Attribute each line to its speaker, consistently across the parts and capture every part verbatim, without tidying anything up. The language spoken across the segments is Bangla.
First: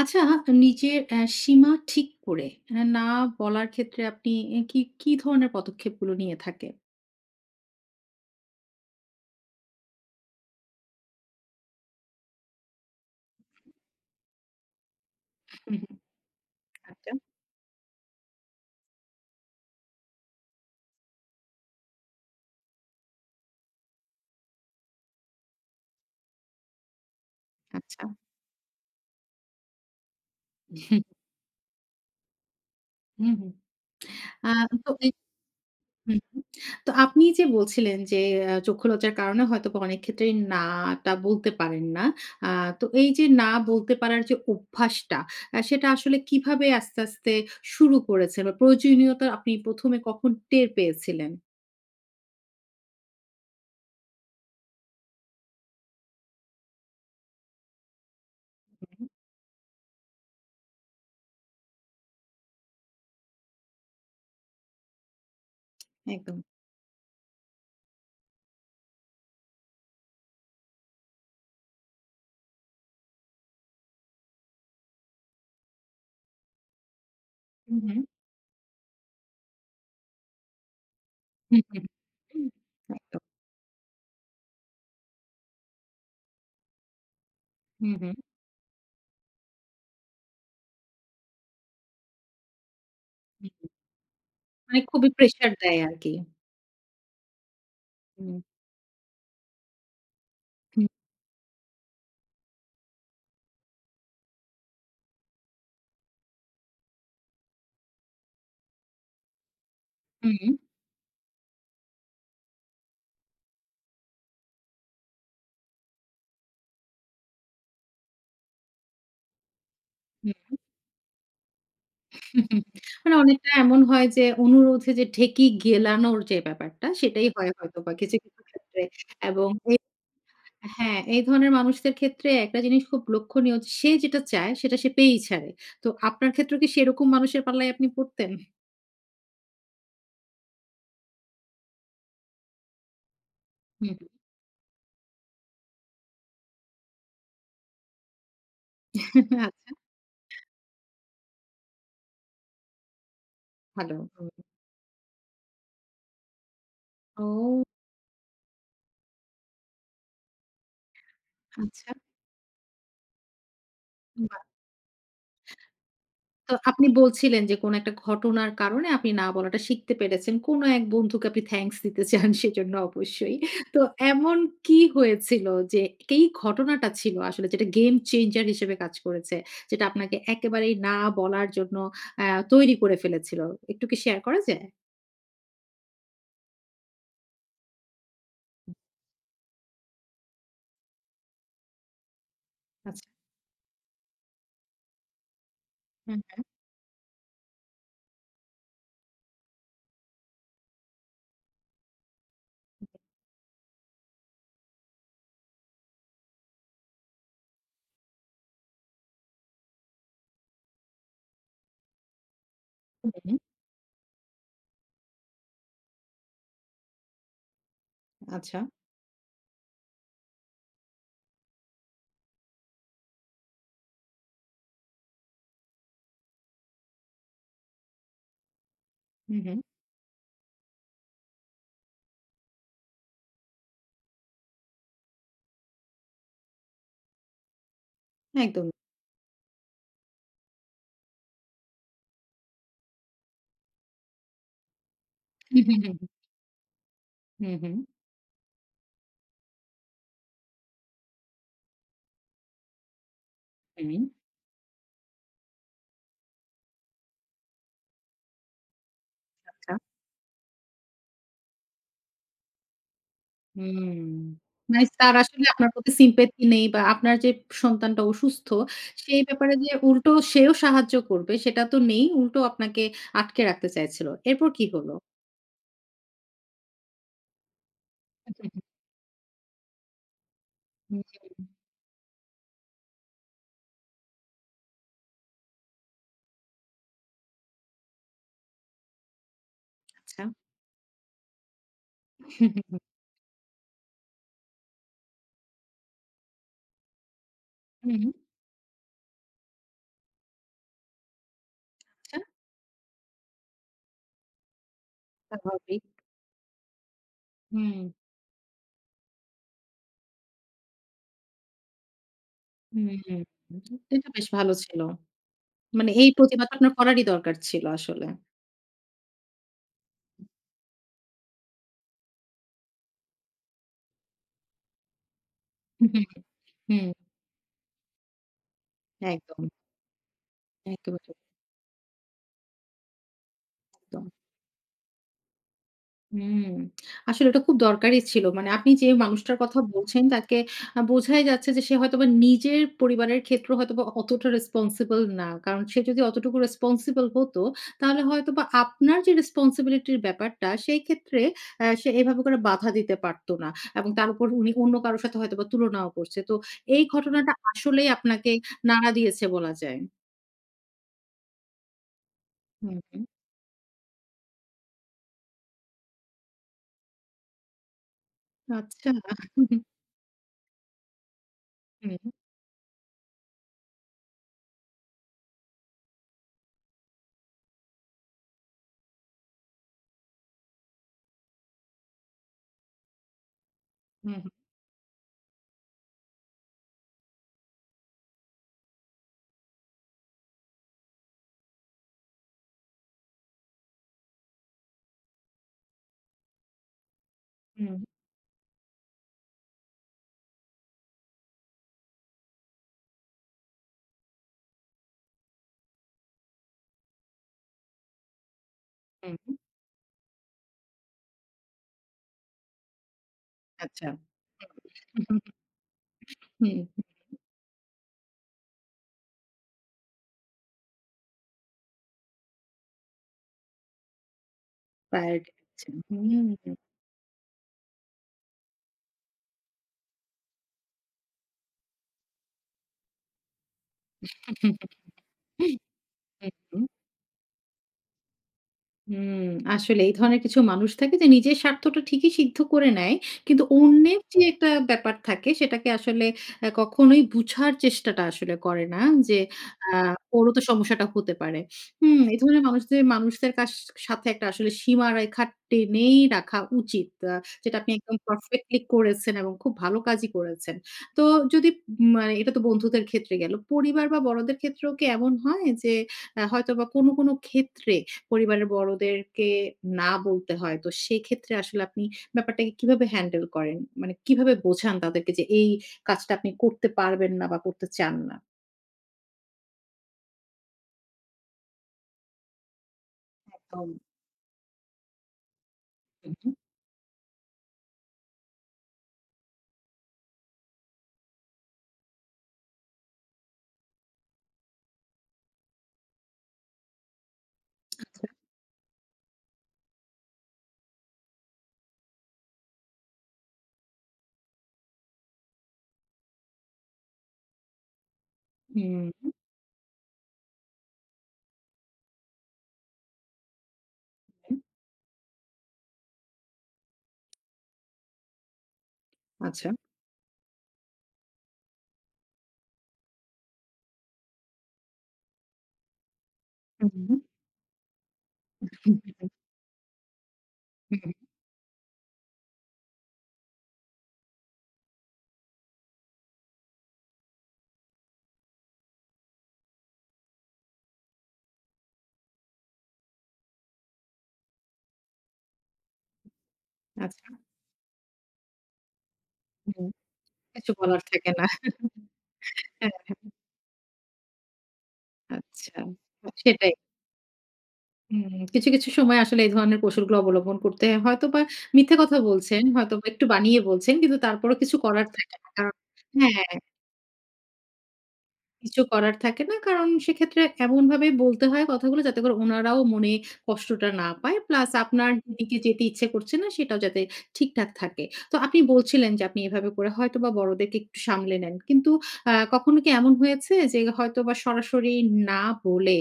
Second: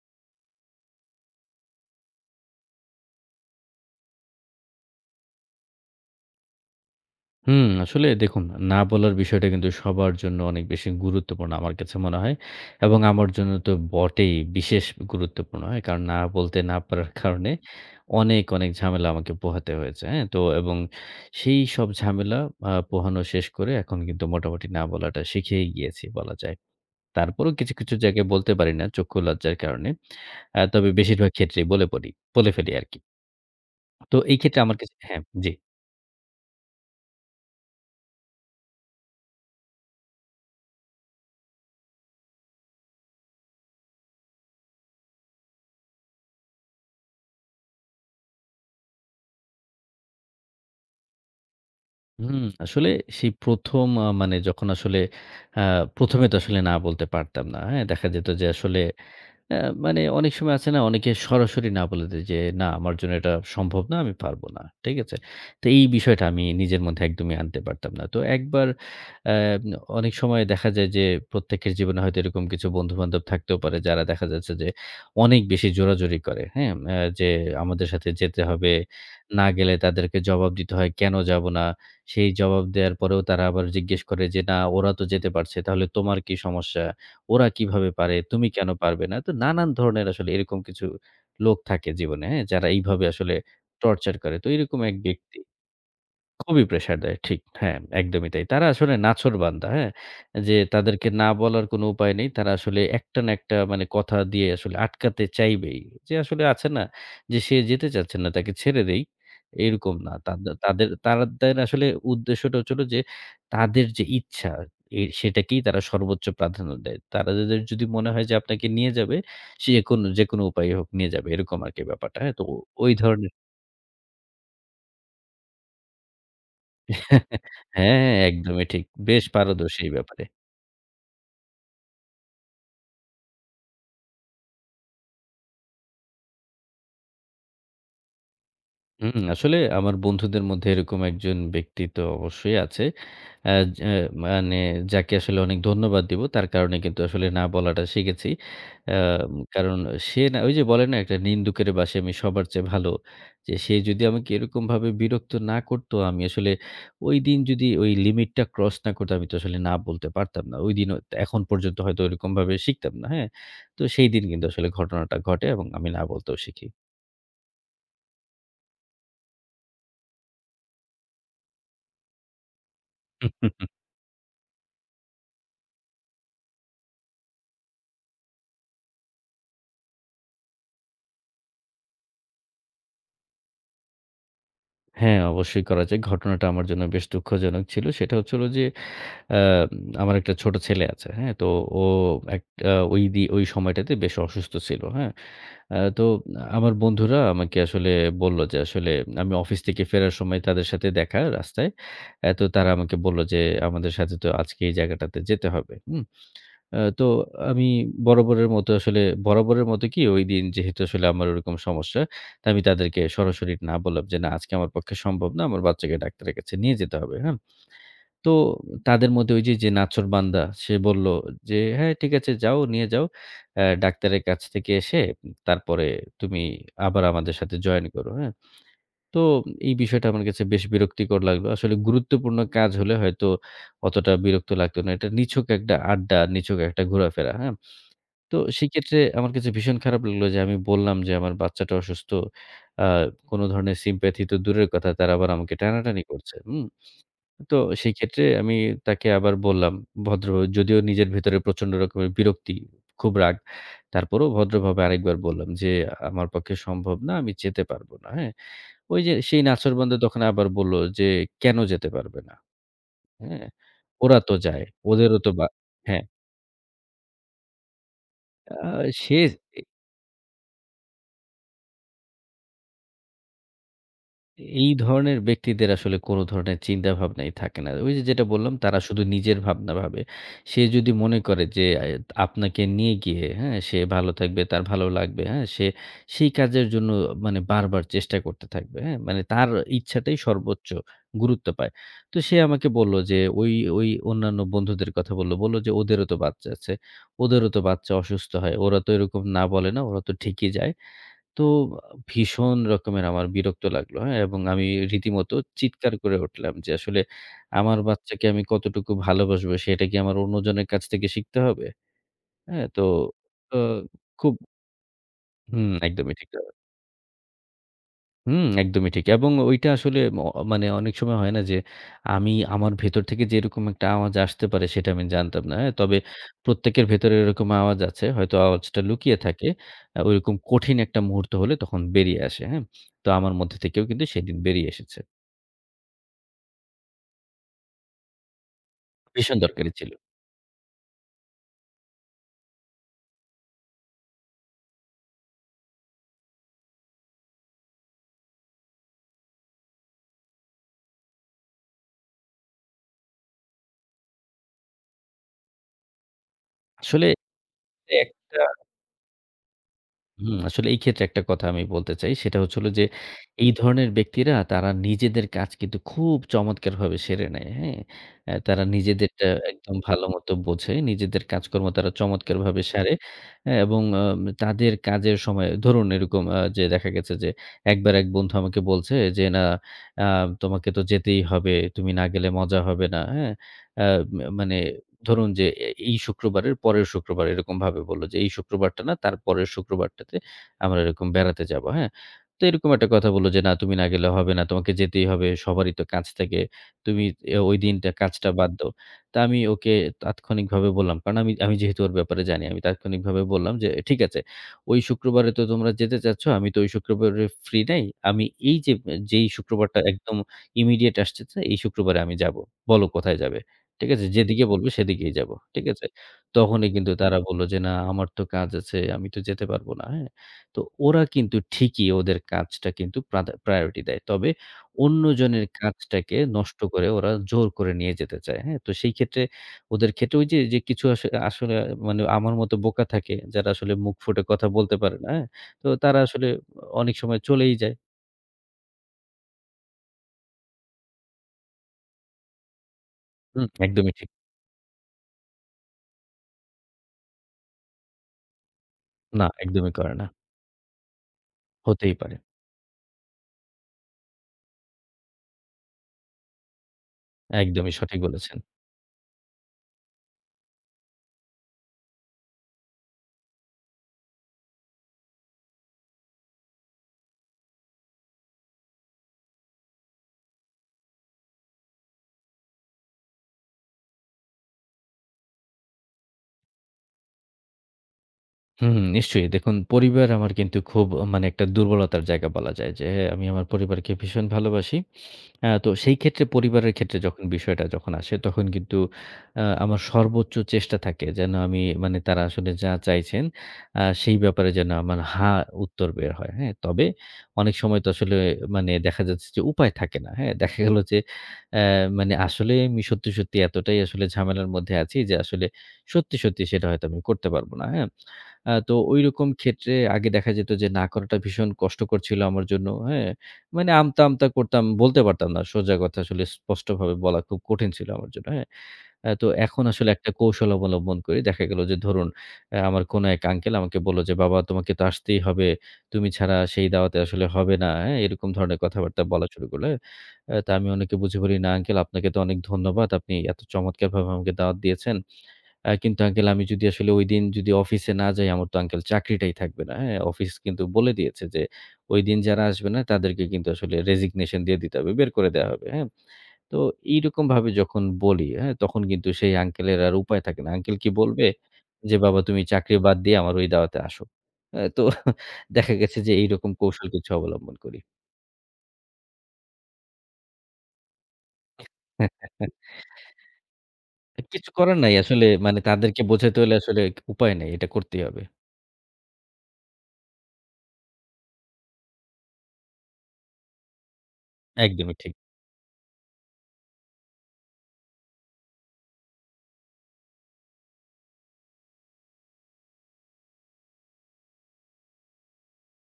Speaker 1: আচ্ছা, নিজের অ্যা সীমা ঠিক করে অ্যা না বলার ক্ষেত্রে আপনি এ কি, কি ধরনের পদক্ষেপগুলো নিয়ে থাকেন?
Speaker 2: হুম, আসলে দেখুন, না বলার বিষয়টা কিন্তু সবার জন্য অনেক বেশি গুরুত্বপূর্ণ আমার কাছে মনে হয়। এবং আমার জন্য তো বটেই বিশেষ গুরুত্বপূর্ণ
Speaker 1: হুম,
Speaker 2: হয়।
Speaker 1: হুম।
Speaker 2: কারণ না বলতে না পারার
Speaker 1: আচ্ছা,
Speaker 2: কারণে অনেক, অনেক ঝামেলা আমাকে পোহাতে হয়েছে। হ্যাঁ? তো এবং সেই সব ঝামেলা আ পোহানো শেষ করে এখন কিন্তু মোটামুটি না বলাটা শিখেই গিয়েছি বলা যায়। তারপরেও কিছু, কিছু
Speaker 1: আচ্ছা।
Speaker 2: জায়গায় বলতে পারি না চক্ষু লজ্জার কারণে। আ তবে বেশিরভাগ ক্ষেত্রেই বলে পড়ি, বলে ফেলি আরকি।
Speaker 1: হুম, হুম।
Speaker 2: তো এই
Speaker 1: আ
Speaker 2: ক্ষেত্রে আমার
Speaker 1: তো
Speaker 2: কাছে
Speaker 1: এই
Speaker 2: হ্যাঁ, জি।
Speaker 1: হুম, হুম। তো আপনি যে বলছিলেন যে আ চক্ষু লজ্জার কারণে হয়তোবা অনেক ক্ষেত্রেই না টা বলতে পারেন না। আ তো এই যে না বলতে পারার যে অভ্যাসটা, আ সেটা আসলে কিভাবে আস্তে, আস্তে শুরু করেছেন বা প্রয়োজনীয়তা আপনি প্রথমে কখন টের পেয়েছিলেন?
Speaker 2: হুম, আসলে সেই প্রথম আ মানে যখন আসলে আ প্রথম এ তো আসলে না বলতে পারতাম না। হ্যাঁ? দেখা যেত যে আসলে
Speaker 1: হুম, হুম,
Speaker 2: আ মানে অনেক সময় আছে না, অনেকে সরাসরি না বলে দেয় যে, "না, আমার জন্য এটা সম্ভব না, আমি পারব না।" ঠিক আছে? তো এই বিষয়টা
Speaker 1: একদম।
Speaker 2: আমি নিজের মধ্যে একদমই আনতে পারতাম না। তো একবার আ অনেক সময় দেখা যায় যে, প্রত্যেকের জীবনে হয়তো এরকম কিছু বন্ধু-বান্ধব থাকতেও পারে, যারা দেখা যাচ্ছে যে অনেক বেশি জোরাজুরি করে, হ্যাঁ? আ যে
Speaker 1: হুম,
Speaker 2: আমাদের
Speaker 1: হুম।
Speaker 2: সাথে যেতে হবে, না গেলে তাদেরকে জবাব দিতে হয়, "কেন যাব
Speaker 1: হুম,
Speaker 2: না?" সেই
Speaker 1: হুম।
Speaker 2: জবাব দেওয়ার পরেও
Speaker 1: একদম।
Speaker 2: তারা আবার জিজ্ঞেস করে যে, "না, ওরা তো যেতে পারছে, তাহলে তোমার কি সমস্যা? ওরা কিভাবে
Speaker 1: হুম, হুম,
Speaker 2: পারে? তুমি কেন পারবে না?" তো নানান ধরনের আসলে এরকম কিছু লোক থাকে জীবনে, হ্যাঁ? যারা এইভাবে আসলে
Speaker 1: হুম।
Speaker 2: টর্চার করে। তো এরকম
Speaker 1: মানে
Speaker 2: এক
Speaker 1: খুবই
Speaker 2: ব্যক্তি
Speaker 1: প্রেশার দেয় আরকি।
Speaker 2: খুবই প্রেশার দেয়। ঠিক। হ্যাঁ, একদমই
Speaker 1: হুম।
Speaker 2: তাই। তারা আসলে নাছোড়বান্দা, হ্যাঁ? যে
Speaker 1: হুম,
Speaker 2: তাদেরকে না বলার কোনো উপায় নেই। তারা আসলে একটা না একটা মানে কথা দিয়ে আসলে আটকাতে চাইবেই। যে আসলে আছে না, যে সে যেতে চাচ্ছে না, তাকে ছেড়ে দেই, এরকম না।
Speaker 1: হুম,
Speaker 2: তাদে
Speaker 1: হুম।
Speaker 2: তাদের তাদের আসলে উদ্দেশ্যটা হচ্ছিল যে তাদের যে ইচ্ছা, এ সেটাকেই তারা সর্বোচ্চ প্রাধান্য দেয়। তারা, তাদের যদি মনে হয় যে আপনাকে নিয়ে যাবে, সে কোন যেকোনো উপায়ে হোক নিয়ে যাবে। এরকম আরকি ব্যাপারটা। হ্যাঁ? তো ওই
Speaker 1: মানে
Speaker 2: ধরনের।
Speaker 1: অনেকটা এমন হয় যে অনুরোধে যে ঢেঁকি গেলানোর যে ব্যাপারটা সেটাই হয় হয়তোবা
Speaker 2: হ্যাঁ,
Speaker 1: কিছু, কিছু
Speaker 2: একদমই
Speaker 1: ক্ষেত্রে।
Speaker 2: ঠিক। বেশ
Speaker 1: এবং এই
Speaker 2: পারদর্শী এই ব্যাপারে।
Speaker 1: হ্যাঁ, এই ধরনের মানুষদের ক্ষেত্রে একটা জিনিস খুব লক্ষণীয় যে সে যেটা চায় সেটা সে পেয়েই ছাড়ে। তো আপনার ক্ষেত্রেও কি সেরকম মানুষের পাল্লায় আপনি পড়তেন?
Speaker 2: হুম, আসলে আমার বন্ধুদের মধ্যে এরকম একজন ব্যক্তি তো অবশ্যই আছে। আ যা
Speaker 1: হুম,
Speaker 2: মানে যাকে আসলে অনেক ধন্যবাদ দিব। তার কারণে কিন্তু আসলে না বলাটা শিখেছি। আম
Speaker 1: আচ্ছা
Speaker 2: কারণ সে, না ওই যে বলে না একটা নিন্দুকের বাঁশি আমি সবার চেয়ে ভালো। যে সে
Speaker 1: ভালো।
Speaker 2: যদি
Speaker 1: হুম।
Speaker 2: আমাকে এরকমভাবে বিরক্ত না করতো, আমি আসলে
Speaker 1: ও
Speaker 2: ঐদিন যদি ওই লিমিটটা ক্রস না করতো, আমি তো আসলে না বলতে পারতাম না। ঐদিনও এখন পর্যন্ত
Speaker 1: আচ্ছা।
Speaker 2: হয়তো ওইরকমভাবে শিখতাম না। হ্যাঁ? তো সেইদিন
Speaker 1: বাহ!
Speaker 2: কিন্তু আসলে ঘটনাটা ঘটে এবং আমি না বলতেও
Speaker 1: তো
Speaker 2: শিখি।
Speaker 1: আপনি বলছিলেন যে কোন একটা ঘটনার কারণে আপনি না বলাটা শিখতে পেরেছেন। কোন এক বন্ধুকে আপনি থ্যাংকস দিতে চান সেজন্য অবশ্যই। তো এমন কি হয়েছিল যে এই ঘটনাটা ছিল আসলে যেটা গেম চেঞ্জার হিসেবে কাজ করেছে? যেটা আপনাকে একেবারেই না বলার জন্য আ তৈরি করে ফেলেছিল। একটু কি শেয়ার করা যায়?
Speaker 2: হ্যাঁ, অবশ্যই করা যায়। ঘটনাটা আমার জন্য বেশ দুঃখজনক ছিল। সেটা হচ্ছে হলো যে, আ আমার একটা ছোট ছেলে আছে। হ্যাঁ? তো ও একটা ওই
Speaker 1: আচ্ছা।
Speaker 2: দি ওই সময়টাতে বেশ অসুস্থ ছিল। হ্যাঁ? আ তো
Speaker 1: হুম,
Speaker 2: আমার বন্ধুরা আমাকে আসলে বলল যে, আসলে আমি অফিস থেকে ফেরার সময় তাদের সাথে দেখা রাস্তায়। আ তো তারা আমাকে বলল যে, "আমাদের সাথে তো আজকে এই জায়গাটাতে যেতে হবে।" হুম? আ তো আমি বরাবরের মতো আসলে বরাবরের মতো, কি ঐদিন যেহেতু আসলে আমার ওরকম সমস্যা, তো আমি তাদেরকে
Speaker 1: হুম,
Speaker 2: সরাসরি না বললাম যে, "না, আজকে আমার পক্ষে সম্ভব না। আমার বাচ্চাকে ডাক্তারের কাছে নিয়ে যেতে হবে।" হ্যাঁ? তো
Speaker 1: আচ্ছা।
Speaker 2: তাদের মধ্যে ওই যে, যে নাছোড়বান্দা, সে বলল যে, "হ্যাঁ, ঠিক আছে, যাও, নিয়ে যাও। অ্যা ডাক্তারের কাছ থেকে এসে তারপরে তুমি আবার আমাদের সাথে জয়েন করো।" হ্যাঁ? তো
Speaker 1: হুম, হুম।
Speaker 2: এই বিষয়টা আমার কাছে বেশ বিরক্তিকর লাগলো। আসলে গুরুত্বপূর্ণ কাজ হলে হয়তো অতটা বিরক্ত লাগতো না। এটা নিছক একটা আড্ডা, নিছক একটা ঘোরাফেরা। হ্যাঁ? তো
Speaker 1: একদম।
Speaker 2: সেক্ষেত্রে আমার কাছে ভীষণ খারাপ লাগলো যে আমি বললাম যে, "আমার বাচ্চাটা অসুস্থ।" আ কোনো ধরনের sympathy তো দূরের কথা, তারা আবার আমাকে
Speaker 1: হুম, হুম, হুম,
Speaker 2: টানাটানি করছে। হুম?
Speaker 1: হুম,
Speaker 2: তো
Speaker 1: হুম,
Speaker 2: সেই ক্ষেত্রে আমি তাকে আবার বললাম ভদ্রভাবে, যদিও নিজের ভেতরে প্রচণ্ড রকমের বিরক্তি, খুব রাগ।
Speaker 1: হুম,
Speaker 2: তারপরেও ভদ্রভাবে আরেকবার বললাম যে, "আমার পক্ষে সম্ভব না, আমি যেতে পারব না।" হ্যাঁ? ওই যে সেই
Speaker 1: আচ্ছা।
Speaker 2: নাছোড়বান্দা তখন আবার বলল যে, "কেন যেতে পারবে না? হ্যাঁ?
Speaker 1: হুম।
Speaker 2: ওরা তো যায়।
Speaker 1: মানে তার
Speaker 2: ওদেরও তো
Speaker 1: আসলে
Speaker 2: বা"
Speaker 1: আপনার প্রতি
Speaker 2: হ্যাঁ,
Speaker 1: sympathy নেই বা আপনার যে সন্তানটা অসুস্থ,
Speaker 2: আ সে
Speaker 1: সেই ব্যাপারে যে উল্টো সেও সাহায্য করবে সেটা তো নেই। উল্টো আপনাকে আটকে রাখতে চাইছিল। এরপর কি
Speaker 2: এই
Speaker 1: হলো?
Speaker 2: ধরনের ব্যক্তিদের আসলে কোনো ধরনের চিন্তাভাবনাই থাকে না। ওই যে যেটা বললাম, তারা শুধু নিজের ভাবনা ভাবে। সে যদি
Speaker 1: হুম,
Speaker 2: মনে করে যে আ আপনাকে নিয়ে গিয়ে, হ্যাঁ? সে ভালো থাকবে, তার ভালো লাগবে, হ্যাঁ? সে সেই কাজের জন্য মানে বারবার চেষ্টা করতে থাকবে, হ্যাঁ? মানে তার ইচ্ছাটাই
Speaker 1: আচ্ছা।
Speaker 2: সর্বোচ্চ গুরুত্ব পায়। তো সে
Speaker 1: হুম,
Speaker 2: আমাকে বলল যে ওই, ওই অন্যান্য বন্ধুদের কথা বলল। বলল যে ওদেরও তো বাচ্চা আছে। ওদেরও তো বাচ্চা
Speaker 1: হুম, হুম,
Speaker 2: অসুস্থ হয়। ওরা তো এরকম না বলে না, ওরা তো ঠিকই যায়। তো
Speaker 1: আচ্ছা,
Speaker 2: ভীষণ রকমের আমার বিরক্ত লাগলো, হ্যাঁ? এবং আমি রীতিমতো
Speaker 1: স্বাভাবিক।
Speaker 2: চিৎকার করে উঠলাম যে, "আসলে
Speaker 1: হুম,
Speaker 2: আমার বাচ্চাকে আমি কতটুকু ভালোবাসবো, সেটা কি আমার অন্যজনের কাছ থেকে শিখতে হবে?" হ্যাঁ? তো,
Speaker 1: হুম, হুম।
Speaker 2: তো
Speaker 1: হুম। এটা বেশ
Speaker 2: খুব
Speaker 1: ভালো ছিল।
Speaker 2: হুম,
Speaker 1: মানে এই
Speaker 2: একদমই ঠিক।
Speaker 1: প্রতিবাদ আপনার করারই দরকার ছিল আসলে।
Speaker 2: হুম, একদমই ঠিক। এবং ওইটা আসলে ম মানে অনেক সময় হয় না যে আমি, আমার ভেতর থেকে যে এরকম একটা আওয়াজ আসতে পারে সেটা আমি জানতাম না। হ্যাঁ?
Speaker 1: হুম,
Speaker 2: তবে
Speaker 1: হুম,
Speaker 2: প্রত্যেকের
Speaker 1: হুম।
Speaker 2: ভেতরে এরকম আওয়াজ আছে। হয়তো আওয়াজটা লুকিয়ে
Speaker 1: একদম,
Speaker 2: থাকে। আ ওইরকম কঠিন একটা
Speaker 1: একদমই
Speaker 2: মুহূর্ত হলে তখন বেরিয়ে আসে। হ্যাঁ? তো আমার মধ্যে থেকেও কিন্তু
Speaker 1: ঠিক।
Speaker 2: সেদিন বেরিয়ে এসেছে।
Speaker 1: হুম, আসলে ওটা খুব দরকারি ছিল। মানে আপনি যে
Speaker 2: ভীষণ
Speaker 1: মানুষটার কথা
Speaker 2: দরকারি ছিল।
Speaker 1: বলছেন তাকে আ বোঝাই যাচ্ছে যে সে হয়তোবা নিজের পরিবারের ক্ষেত্রেও হয়তোবা অতটা রেসপন্সিবল না। কারণ সে যদি অতটুকু রেসপন্সিবল হতো তাহলে হয়তোবা আপনার যে রেসপন্সিবিলিটির ব্যাপারটা সেই ক্ষেত্রে আ সে এভাবে করে বাধা দিতে পারতো না। এবং তার উপর উনি অন্য কারো সাথে হয়তোবা তুলনাও করছে। তো এই
Speaker 2: আসলে
Speaker 1: ঘটনাটা আসলেই আপনাকে
Speaker 2: একটা
Speaker 1: নাড়া দিয়েছে বলা যায়।
Speaker 2: হুম, আসলে এই ক্ষেত্রে একটা কথা আমি বলতে চাই। সেটা হচ্ছে হলো
Speaker 1: হুম,
Speaker 2: যে,
Speaker 1: হুম।
Speaker 2: এই ধরনের ব্যক্তিরা তারা নিজেদের কাজ কিন্তু খুব চমৎকারভাবে সেরে নেয়। হ্যাঁ? অ্যা তারা
Speaker 1: আচ্ছা।
Speaker 2: নিজেদেরটা
Speaker 1: হুম,
Speaker 2: একদম ভালোমতো বোঝে। নিজেদের কাজকর্ম তারা চমৎকারভাবে সারে। অ্যা এবং আম তাদের কাজের সময় ধরুন এরকম আ যে দেখা গেছে যে, একবার এক বন্ধু আমাকে বলছে যে, "না, আ তোমাকে তো যেতেই হবে। তুমি না গেলে মজা হবে না।" হ্যাঁ? আ ম
Speaker 1: হুম,
Speaker 2: মানে ধরুন যে এ এই শুক্রবারের পরের শুক্রবার এরকমভাবে বলল যে, "এই শুক্রবারটা না, তার পরের শুক্রবারটাতে আমরা এরকম বেড়াতে যাব।" হ্যাঁ? তো এরকম একটা কথা বলল যে, "না, তুমি না গেলে হবে না। তোমাকে যেতেই হবে। সবারই তো কাজ থাকে। তুমি এ ওই
Speaker 1: হুম,
Speaker 2: দিনটা কাজটা বাদ দাও।" তা আমি ওকে তাৎক্ষণিকভাবে বললাম, কারণ আমি আমি যেহেতু ওর ব্যাপারে জানি। আমি তাৎক্ষণিকভাবে বললাম যে, "ঠিক আছে। ওই শুক্রবারে তো তোমরা যেতে চাচ্ছ। আমি তো ওই শুক্রবারে ফ্রি নাই। আমি এই যে
Speaker 1: হুম,
Speaker 2: যেই
Speaker 1: হুম,
Speaker 2: শুক্রবারটা একদম ইমিডিয়েট আসতেছে, এই শুক্রবারে আমি যাব। বলো কোথায় যাবে?
Speaker 1: আচ্ছা।
Speaker 2: ঠিক আছে? যেদিকে বলবে
Speaker 1: হুম,
Speaker 2: সেদিকেই
Speaker 1: হুম,
Speaker 2: যাবো। ঠিক আছে?"
Speaker 1: হুম।
Speaker 2: তখনই কিন্তু তারা বলল যে, "না, আমার তো কাজ আছে। আমি তো যেতে পারব না।" হ্যাঁ? তো ওরা কিন্তু ঠিকই ওদের কাজটা কিন্তু প্রাধা প্রায়োরিটি দেয়। তবে
Speaker 1: প্রায়োরিটি
Speaker 2: অন্যজনের
Speaker 1: দিচ্ছেন।
Speaker 2: কাজটাকে
Speaker 1: হুম।
Speaker 2: নষ্ট করে ওরা জোর করে নিয়ে যেতে চায়। হ্যাঁ? তো সেই ক্ষেত্রে ওদের ক্ষেত্রে ওই যে, যে কিছু আস আসলে মানে আমার মতো বোকা থাকে যারা আসলে মুখ ফুটে কথা বলতে পারে না। হ্যাঁ? তো তারা
Speaker 1: হু,
Speaker 2: আসলে
Speaker 1: হু।
Speaker 2: অনেক সময় চলেই যায়।
Speaker 1: হুম, আসলে এই ধরনের কিছু মানুষ থাকে যে নিজের স্বার্থটা ঠিকই সিদ্ধ করে নেয়। কিন্তু
Speaker 2: হুম, একদমই
Speaker 1: অন্যের
Speaker 2: ঠিক।
Speaker 1: যে একটা ব্যাপার থাকে সেটাকে আসলে অ্যা কখনোই বুঝার চেষ্টাটা আসলে করে না যে
Speaker 2: না, একদমই
Speaker 1: আ
Speaker 2: করে না।
Speaker 1: ওরও তো সমস্যাটা হতে পারে।
Speaker 2: হতেই
Speaker 1: হুম,
Speaker 2: পারে।
Speaker 1: এই ধরনের মানুষদের মানুষদের কাস সাথে একটা আসলে সীমারেখা টেনেই রাখা উচিত। আ যেটা আপনি
Speaker 2: একদমই
Speaker 1: একদম
Speaker 2: সঠিক বলেছেন।
Speaker 1: পারফেক্টলি করেছেন এবং খুব ভালো কাজই করেছেন। তো যদি উম, মানে এটা তো বন্ধুদের ক্ষেত্রে গেল। পরিবার বা বড়দের ক্ষেত্রেও কি এমন হয় যে আ হয়তোবা কোনো, কোনো ক্ষেত্রে পরিবারের বড়দেরকে না বলতে হয়। তো সেক্ষেত্রে আসলে আপনি ব্যাপারটাকে কিভাবে হ্যান্ডেল করেন? মানে কিভাবে বোঝান তাদেরকে যে এই কাজটা আপনি করতে পারবেন না বা করতে চান না?
Speaker 2: হুম, নিশ্চয়ই। দেখুন, পরিবার আমার কিন্তু খুব, মানে একটা দুর্বলতার জায়গা বলা যায় যে, আমি আমার
Speaker 1: একদম।
Speaker 2: পরিবারকে ভীষণ ভালোবাসি। আ তো সেই ক্ষেত্রে
Speaker 1: উহু।
Speaker 2: পরিবারের ক্ষেত্রে যখন বিষয়টা যখন আসে, তখন কিন্তু আ আমার সর্বোচ্চ চেষ্টা থাকে যেন আমি, মানে তারা আসলে যা চাইছেন, আ সেই ব্যাপারে যেন আমার হা উত্তর বের হয়। হ্যাঁ? তবে অনেক সময় তো আসলে মানে দেখা যাচ্ছে যে উপায় থাকে না। হ্যাঁ? দেখা গেল যে অ্যা মানে আসলে আমি সত্যি, সত্যি এতটাই আসলে ঝামেলার মধ্যে আছি যে আসলে সত্যি, সত্যি সেটা হয়তো আমি করতে পারব না। হ্যাঁ? আ তো
Speaker 1: হুম,
Speaker 2: ঐরকম ক্ষেত্রে আগে দেখা যেত যে না করাটা ভীষণ কষ্টকর ছিল আমার জন্য। হ্যাঁ? মানে আমতা, আমতা
Speaker 1: হুম।
Speaker 2: করতাম। বলতে পারতাম না। সোজা কথা আসলে স্পষ্টভাবে বলা খুব কঠিন ছিল আমার জন্য, হ্যাঁ? আ তো
Speaker 1: আচ্ছা।
Speaker 2: এখন আসলে একটা কৌশল অবলম্বন করি। দেখা গেল যে ধরুন, আ আমার কোনো এক আঙ্কেল আমাকে বলল যে, "বাবা, তোমাকে তো আসতেই হবে। তুমি ছাড়া সেই
Speaker 1: হুম,
Speaker 2: দাওয়াতে
Speaker 1: হুম,
Speaker 2: আসলে হবে না।" হ্যাঁ? এরকম ধরনের
Speaker 1: হুম,
Speaker 2: কথাবার্তা বলা শুরু করল। হ্যাঁ? আ তা আমি
Speaker 1: হুম,
Speaker 2: ওনাকে বুঝিয়ে বলি, "না আঙ্কেল, আপনাকে তো অনেক ধন্যবাদ। আপনি এত চমৎকারভাবে আমাকে দাওয়াত দিয়েছেন। আ কিন্তু আঙ্কেল, আমি যদি আসলে ঐদিন যদি অফিসে না যাই, আমার তো আঙ্কেল চাকরিটাই থাকবে না। হ্যাঁ? অফিস কিন্তু বলে দিয়েছে যে, ঐদিন যারা আসবে না তাদেরকে কিন্তু আসলে রেজিগনেশন দিয়ে দিতে হবে। বের করে দেয়া হবে।" হ্যাঁ? তো
Speaker 1: আচ্ছা।
Speaker 2: এইরকমভাবে যখন বলি, হ্যাঁ? তখন কিন্তু সেই
Speaker 1: হুম,
Speaker 2: আঙ্কেলের আর উপায় থাকে না।
Speaker 1: কিছু
Speaker 2: আঙ্কেল
Speaker 1: বলার
Speaker 2: কি
Speaker 1: থাকে না।
Speaker 2: বলবে যে, "বাবা তুমি
Speaker 1: হ্যাঁ,
Speaker 2: চাকরি বাদ দিয়ে
Speaker 1: হ্যাঁ।
Speaker 2: আমার ওই দাওয়াতে আসো।" হ্যাঁ? তো
Speaker 1: আচ্ছা।
Speaker 2: দেখা গেছে যে এইরকম
Speaker 1: সেটাই।
Speaker 2: কৌশল কিছু অবলম্বন করি।
Speaker 1: হুম, কিছু, কিছু সময় আসলে এই ধরনের কৌশলগুলো অবলম্বন করতে হয়তোবা মিথ্যে কথা বলছেন, হয়তোবা একটু বানিয়ে বলছেন। কিন্তু তারপরেও
Speaker 2: কিছু
Speaker 1: কিছু
Speaker 2: করার
Speaker 1: করার
Speaker 2: নাই
Speaker 1: থাকে
Speaker 2: আসলে,
Speaker 1: না। কারণ
Speaker 2: মানে তাদেরকে
Speaker 1: হ্যাঁ।
Speaker 2: বোঝাতে হলে আসলে উপায় নাই। এটা করতেই হবে।
Speaker 1: কিছু করার থাকে না। কারণ সেক্ষেত্রে এমনভাবে বলতে হয় কথাগুলো যাতে করে উনারাও মনে কষ্টটা না পায়। প্লাস আপনার
Speaker 2: একদমই ঠিক।
Speaker 1: যেদিকে যেতে ইচ্ছে করছে না সেটাও যাতে ঠিকঠাক থাকে। তো আপনি বলছিলেন যে আপনি এভাবে করে হয়তোবা বড়দেরকে একটু সামলে নেন। কিন্তু আ কখনো কি এমন হয়েছে যে হয়তোবা সরাসরি না বলে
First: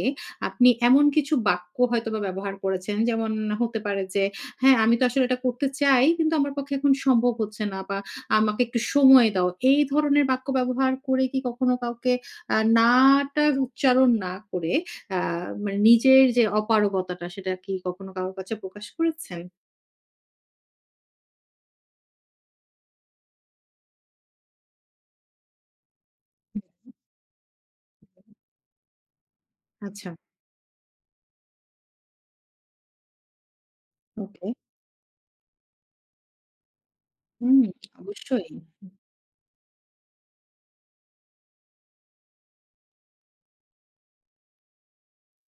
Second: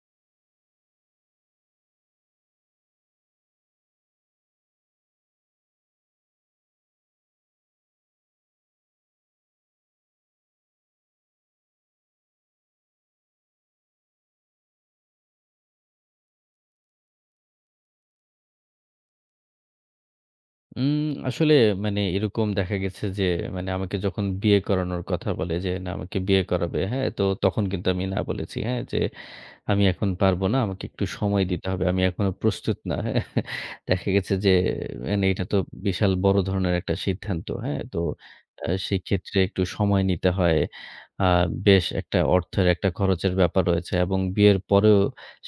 Speaker 1: আপনি এমন কিছু বাক্য হয়তোবা ব্যবহার করেছেন যেমন হতে পারে যে, "হ্যাঁ, আমি তো আসলে এটা করতে চাই কিন্তু আমার পক্ষে এখন সম্ভব হচ্ছে না" বা "আমাকে একটু সময় দাও।" এই ধরনের বাক্য ব্যবহার করে কি কখনো কাউকে আ না টার উচ্চারণ না করে আ মানে নিজের যে অপারগতাটা সেটা কি কখনো কারো কাছে প্রকাশ করেছেন?
Speaker 2: উম আসলে মানে এরকম দেখা গেছে যে মানে আমাকে যখন বিয়ে করানোর কথা বলে যে না আমাকে বিয়ে করাবে, হ্যাঁ? তো তখন কিন্তু আমি না বলেছি, হ্যাঁ? যে আমি এখন
Speaker 1: আচ্ছা,
Speaker 2: পারব না। আমাকে একটু সময় দিতে হবে। আমি এখনো প্রস্তুত না। হ্যাঁ? দেখা গেছে
Speaker 1: ওকে।
Speaker 2: যে মানে এটা তো বিশাল বড় ধরনের একটা সিদ্ধান্ত।
Speaker 1: হুম,
Speaker 2: হ্যাঁ? তো
Speaker 1: অবশ্যই।
Speaker 2: আ সেক্ষেত্রে একটু সময় নিতে হয়। আ বেশ একটা অর্থের একটা খরচের ব্যাপার রয়েছে এবং বিয়ের পরেও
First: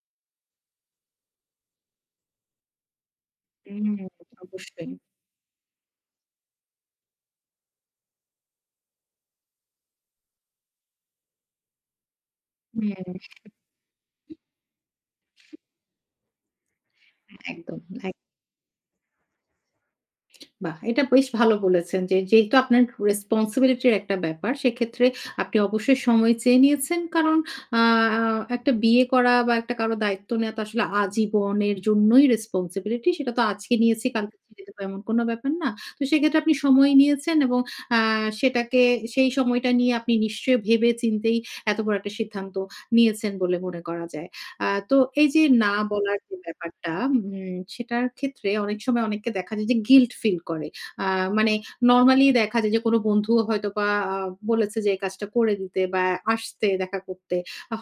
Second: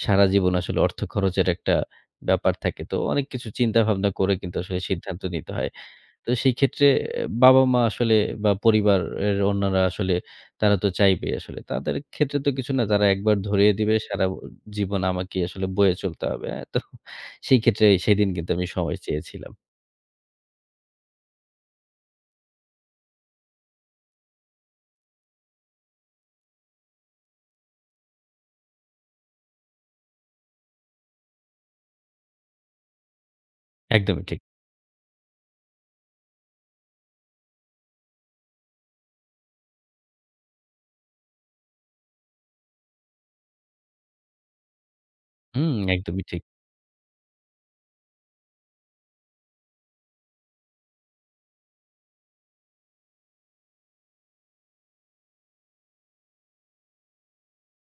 Speaker 2: সারা জীবন আসলে অর্থ খরচের একটা ব্যাপার থাকে। তো অনেক কিছু চিন্তা
Speaker 1: হুম,
Speaker 2: ভাবনা করে কিন্তু আসলে
Speaker 1: অবশ্যই।
Speaker 2: সিদ্ধান্ত নিতে হয়। তো সেই ক্ষেত্রে বাবা-মা আসলে বা পরিবারের অন্যরা আসলে, তারা তো চাইবেই আসলে। তাদের ক্ষেত্রে তো কিছু না, তারা
Speaker 1: হুম,
Speaker 2: একবার ধরিয়ে দিবে, সারা ব জীবন আমাকেই আসলে বয়ে চলতে হবে। হ্যাঁ? তো সেই
Speaker 1: একদম,
Speaker 2: ক্ষেত্রে
Speaker 1: এক
Speaker 2: সেদিন কিন্তু আমি সময় চেয়েছিলাম।
Speaker 1: বাহ! এটা বেশ ভালো বলেছেন যে, যেহেতু আপনার রেসপনসিবিলিটির একটা ব্যাপার, সেক্ষেত্রে আপনি অবশ্যই সময় চেয়ে নিয়েছেন। কারণ আ একটা বিয়ে করা বা একটা কারো দায়িত্ব নেওয়া তো আসলে আজীবনের জন্যই রেসপনসিবিলিটি। সেটা তো আজকে নিয়েছি,
Speaker 2: একদমই
Speaker 1: কালকে
Speaker 2: ঠিক।
Speaker 1: ছেড়ে দেব এমন কোনো ব্যাপার না। তো সেক্ষেত্রে আপনি সময় নিয়েছেন এবং আ সেটাকে সেই সময়টা নিয়ে আপনি নিশ্চয়ই ভেবে চিন্তেই এত বড় একটা সিদ্ধান্ত নিয়েছেন বলে মনে করা যায়। আ তো এই যে
Speaker 2: হুম,
Speaker 1: না বলার
Speaker 2: একদমই
Speaker 1: যে
Speaker 2: ঠিক।
Speaker 1: ব্যাপারটা উম সেটার ক্ষেত্রে অনেক সময় অনেককে দেখা যায় যে গিল্ট ফিল করে। আ মানে নরমালি দেখা যায় যে কোনো বন্ধুও হয়তোবা আ বলেছে যে এই কাজটা করে দিতে বা আসতে দেখা করতে।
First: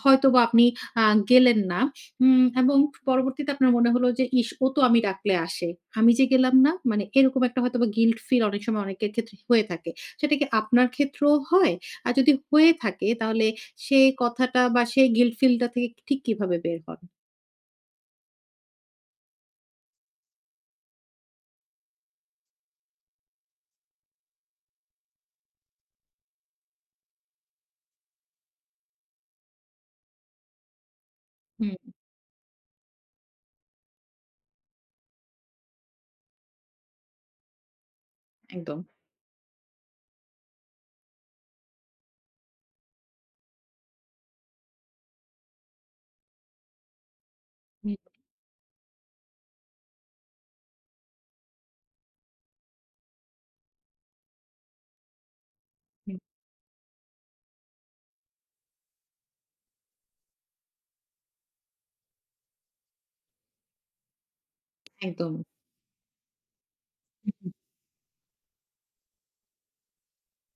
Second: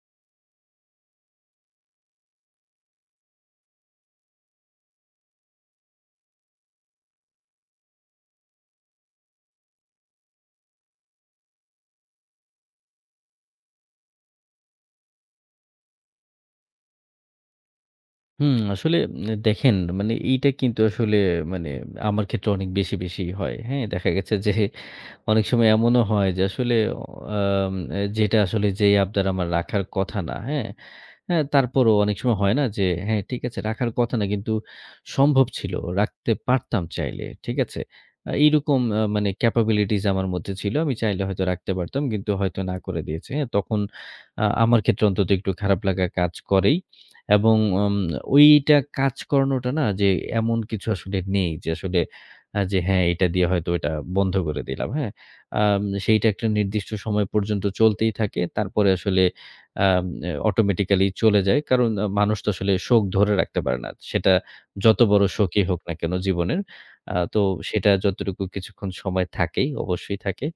Speaker 1: হয়তোবা আপনি আ গেলেন না। উম এবং পরবর্তীতে আপনার মনে হলো যে ইস! ও তো আমি ডাকলে আসে। আমি যে গেলাম না মানে এরকম একটা হয়তোবা গিল্ট ফিল অনেক সময় অনেকের ক্ষেত্রে হয়ে থাকে। সেটা কি আপনার ক্ষেত্রেও হয়? আর যদি হয়ে থাকে তাহলে সেই কথাটা বা সেই গিল্ট ফিল টা থেকে ঠিক কিভাবে বের হন?
Speaker 2: হুম, আসলে উম, দেখেন, মানে এইটা কিন্তু আসলে মানে আমার ক্ষেত্রে অনেক বেশি, বেশি হয়। হ্যাঁ? দেখা গেছে যে অনেক সময় এমনও হয় যে আসলে অ আম যেটা আসলে যেই আবদার আমার রাখার কথা না, হ্যাঁ? হ্যাঁ,
Speaker 1: হুম,
Speaker 2: তারপরও অনেক সময় হয় না যে হ্যাঁ, ঠিক আছে, রাখার কথা না কিন্তু সম্ভব ছিল। রাখতে পারতাম চাইলে। ঠিক আছে? আ এইরকম
Speaker 1: একদম।
Speaker 2: আ মানে ক্যাপাবিলিটিস আমার মধ্যে ছিল। আমি চাইলে হয়তো রাখতে পারতাম কিন্তু হয়তো না করে দিয়েছি। হ্যাঁ, তখন আ আমার ক্ষেত্রে অন্তত একটু খারাপ লাগা কাজ করেই এবং উম
Speaker 1: হুম,
Speaker 2: ওইটা কাজ করানোটা না, যে এমন কিছু আসলে নেই যে আসলে আ যে হ্যাঁ, এটা দিয়ে হয়তো এটা বন্ধ করে দিলাম। হ্যাঁ? আম
Speaker 1: হুম।
Speaker 2: সেইটা একটা নির্দিষ্ট সময় পর্যন্ত চলতেই থাকে। তারপরে আসলে আম অটোমেটিক্যালি চলে যায়। কারণ আ মানুষ তো আসলে শোক ধরে রাখতে পারে না। সেটা যত বড়
Speaker 1: একদম।
Speaker 2: শোকই হোক না কেন জীবনের। আ তো
Speaker 1: হুম,
Speaker 2: সেটা যতটুকু কিছুক্ষণ সময় থাকেই, অবশ্যই থাকে।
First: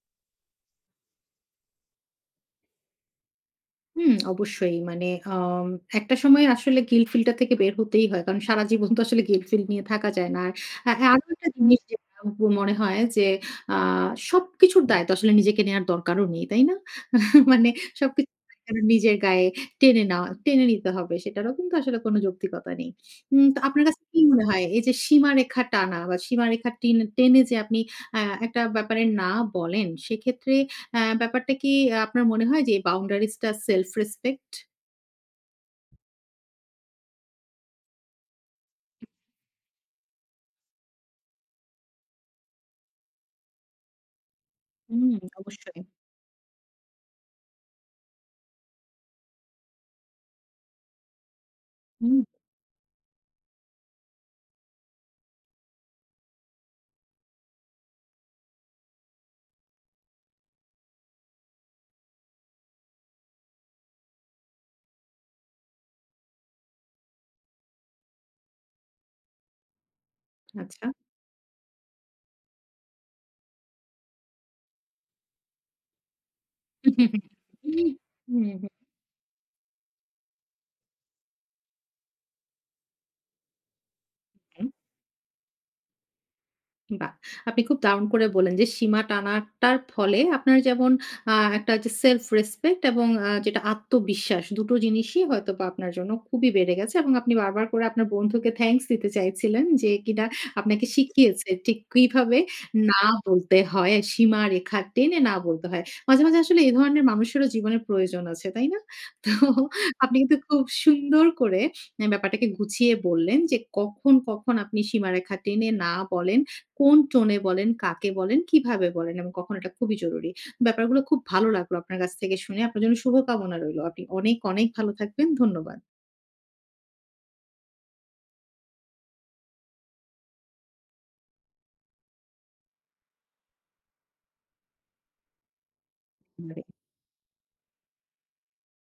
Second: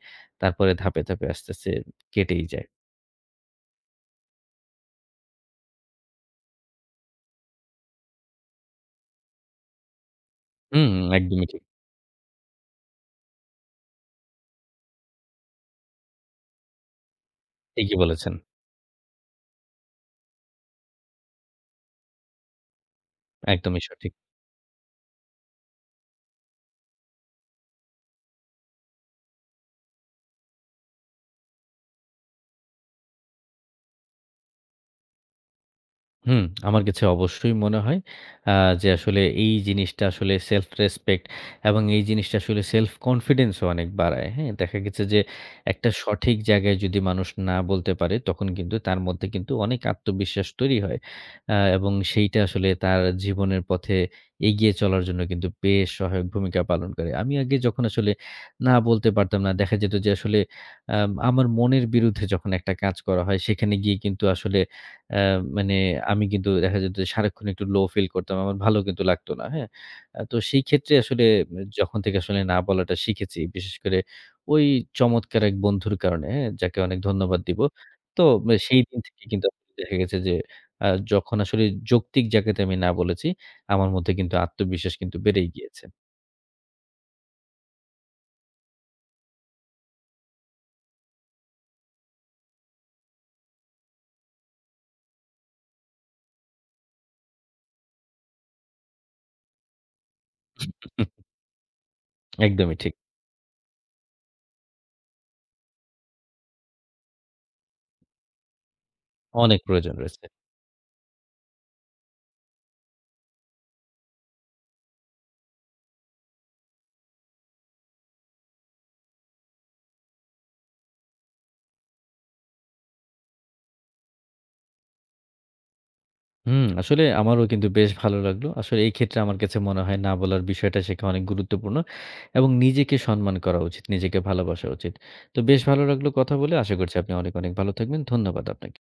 Speaker 2: তারপরে ধাপে, ধাপে আস্তে, আস্তে কেটেই যায়।
Speaker 1: হুম, অবশ্যই মানে আম একটা সময় আসলে গিল্ট ফিল টা থেকে বের হতেই হয়। কারণ সারা জীবন তো আসলে গিল্ট ফিল নিয়ে থাকা যায় না।
Speaker 2: হুম,
Speaker 1: আর আ আরো
Speaker 2: একদমই
Speaker 1: একটা
Speaker 2: ঠিক।
Speaker 1: জিনিস যেটা মনে হয় যে আ সবকিছুর দায় তো আসলে নিজেকে নেয়ার দরকারও নেই, তাই না? মানে
Speaker 2: ঠিকই
Speaker 1: সবকিছু
Speaker 2: বলেছেন।
Speaker 1: যেন নিজের গায়ে টেনে নেওয়া টেনে নিতে হবে সেটারও কিন্তু আসলে কোনো যৌক্তিকতা নেই। উম তো
Speaker 2: একদমই
Speaker 1: আপনার কাছে
Speaker 2: সঠিক।
Speaker 1: কি মনে হয় এই যে সীমারেখা টানা বা সীমারেখা টেনে টেনে যে আপনি আ একটা ব্যাপারে না বলেন সেক্ষেত্রে আ ব্যাপারটা কি আহ, আপনার মনে হয় যে বাউন্ডারিজ টা সেলফ রেসপেক্ট?
Speaker 2: হুম, আমার কাছে অবশ্যই মনে হয় আ যে আসলে এই জিনিসটা আসলে সেলফ রেসপেক্ট এবং এই জিনিসটা আসলে সেলফ কনফিডেন্স ও অনেক বাড়ায়। হ্যাঁ? দেখা গেছে
Speaker 1: হুম,
Speaker 2: যে
Speaker 1: অবশ্যই।
Speaker 2: একটা সঠিক জায়গায় যদি মানুষ না বলতে পারে তখন কিন্তু তার মধ্যে কিন্তু অনেক আত্মবিশ্বাস তৈরি হয়। আ এবং
Speaker 1: হুম।
Speaker 2: সেইটা আসলে তার জীবনের পথে এগিয়ে চলার জন্য কিন্তু বেশ সহায়ক ভূমিকা পালন করে। আমি আগে যখন আসলে না বলতে পারতাম না, দেখা যেত যে আসলে আম আমার মনের বিরুদ্ধে যখন একটা কাজ করা হয় সেখানে গিয়ে কিন্তু আসলে অ্যা মানে আমি কিন্তু দেখা যেত যে সারাক্ষণ একটু লো ফিল করতাম। আমার ভালো কিন্তু লাগতো না। হ্যাঁ? আ তো সেই
Speaker 1: আচ্ছা।
Speaker 2: ক্ষেত্রে আসলে যখন থেকে আসলে না বলাটা শিখেছি, বিশেষ করে ওই চমৎকার এক বন্ধুর কারণে, হ্যাঁ? যাকে অনেক ধন্যবাদ দিব।
Speaker 1: হুম,
Speaker 2: তো
Speaker 1: হুম,
Speaker 2: সেই দিন থেকে কিন্তু আসলে দেখা গেছে যে আ যখন আসলে যৌক্তিক জায়গাতে আমি না বলেছি, আমার মধ্যে কিন্তু
Speaker 1: হুম।
Speaker 2: আত্মবিশ্বাস কিন্তু বেড়েই গিয়েছে।
Speaker 1: বাহ! আপনি খুব দারুণ করে বললেন যে সীমা টানাটার ফলে আপনার যেমন আ একটা যে self respect এবং আ যেটা আত্মবিশ্বাস দুটো জিনিসই হয়তোবা আপনার জন্য খুবই বেড়ে গেছে এবং আপনি বারবার করে আপনার বন্ধুকে থ্যাংকস দিতে চাইছিলেন যে কিনা আপনাকে শিখিয়েছে ঠিক কিভাবে
Speaker 2: একদমই ঠিক।
Speaker 1: না বলতে হয়, সীমারেখা টেনে না বলতে হয়। মাঝে, মাঝে আসলে এই ধরনের মানুষেরও জীবনে প্রয়োজন আছে, তাই না? তো
Speaker 2: অনেক প্রয়োজন
Speaker 1: আপনি
Speaker 2: রয়েছে।
Speaker 1: কিন্তু খুব সুন্দর করে ব্যাপারটাকে গুছিয়ে বললেন যে কখন, কখন আপনি সীমারেখা টেনে না বলেন। কোন টোনে বলেন, কাকে বলেন, কিভাবে বলেন এবং কখন এটা খুবই জরুরি। ব্যাপারগুলো খুব ভালো লাগলো আপনার কাছ থেকে শুনে। আপনার জন্য শুভকামনা রইলো। আপনি অনেক, অনেক ভালো থাকবেন। ধন্যবাদ।
Speaker 2: হুম, আসলে আমারও কিন্তু বেশ ভালো লাগলো। আসলে এই ক্ষেত্রে আমার কাছে মনে হয় না বলার বিষয়টা শেখা অনেক গুরুত্বপূর্ণ এবং নিজেকে সম্মান করা উচিত, নিজেকে ভালোবাসা উচিত। তো বেশ ভালো লাগলো কথা বলে। আশা করছি আপনি অনেক, অনেক ভালো থাকবেন। ধন্যবাদ আপনাকে।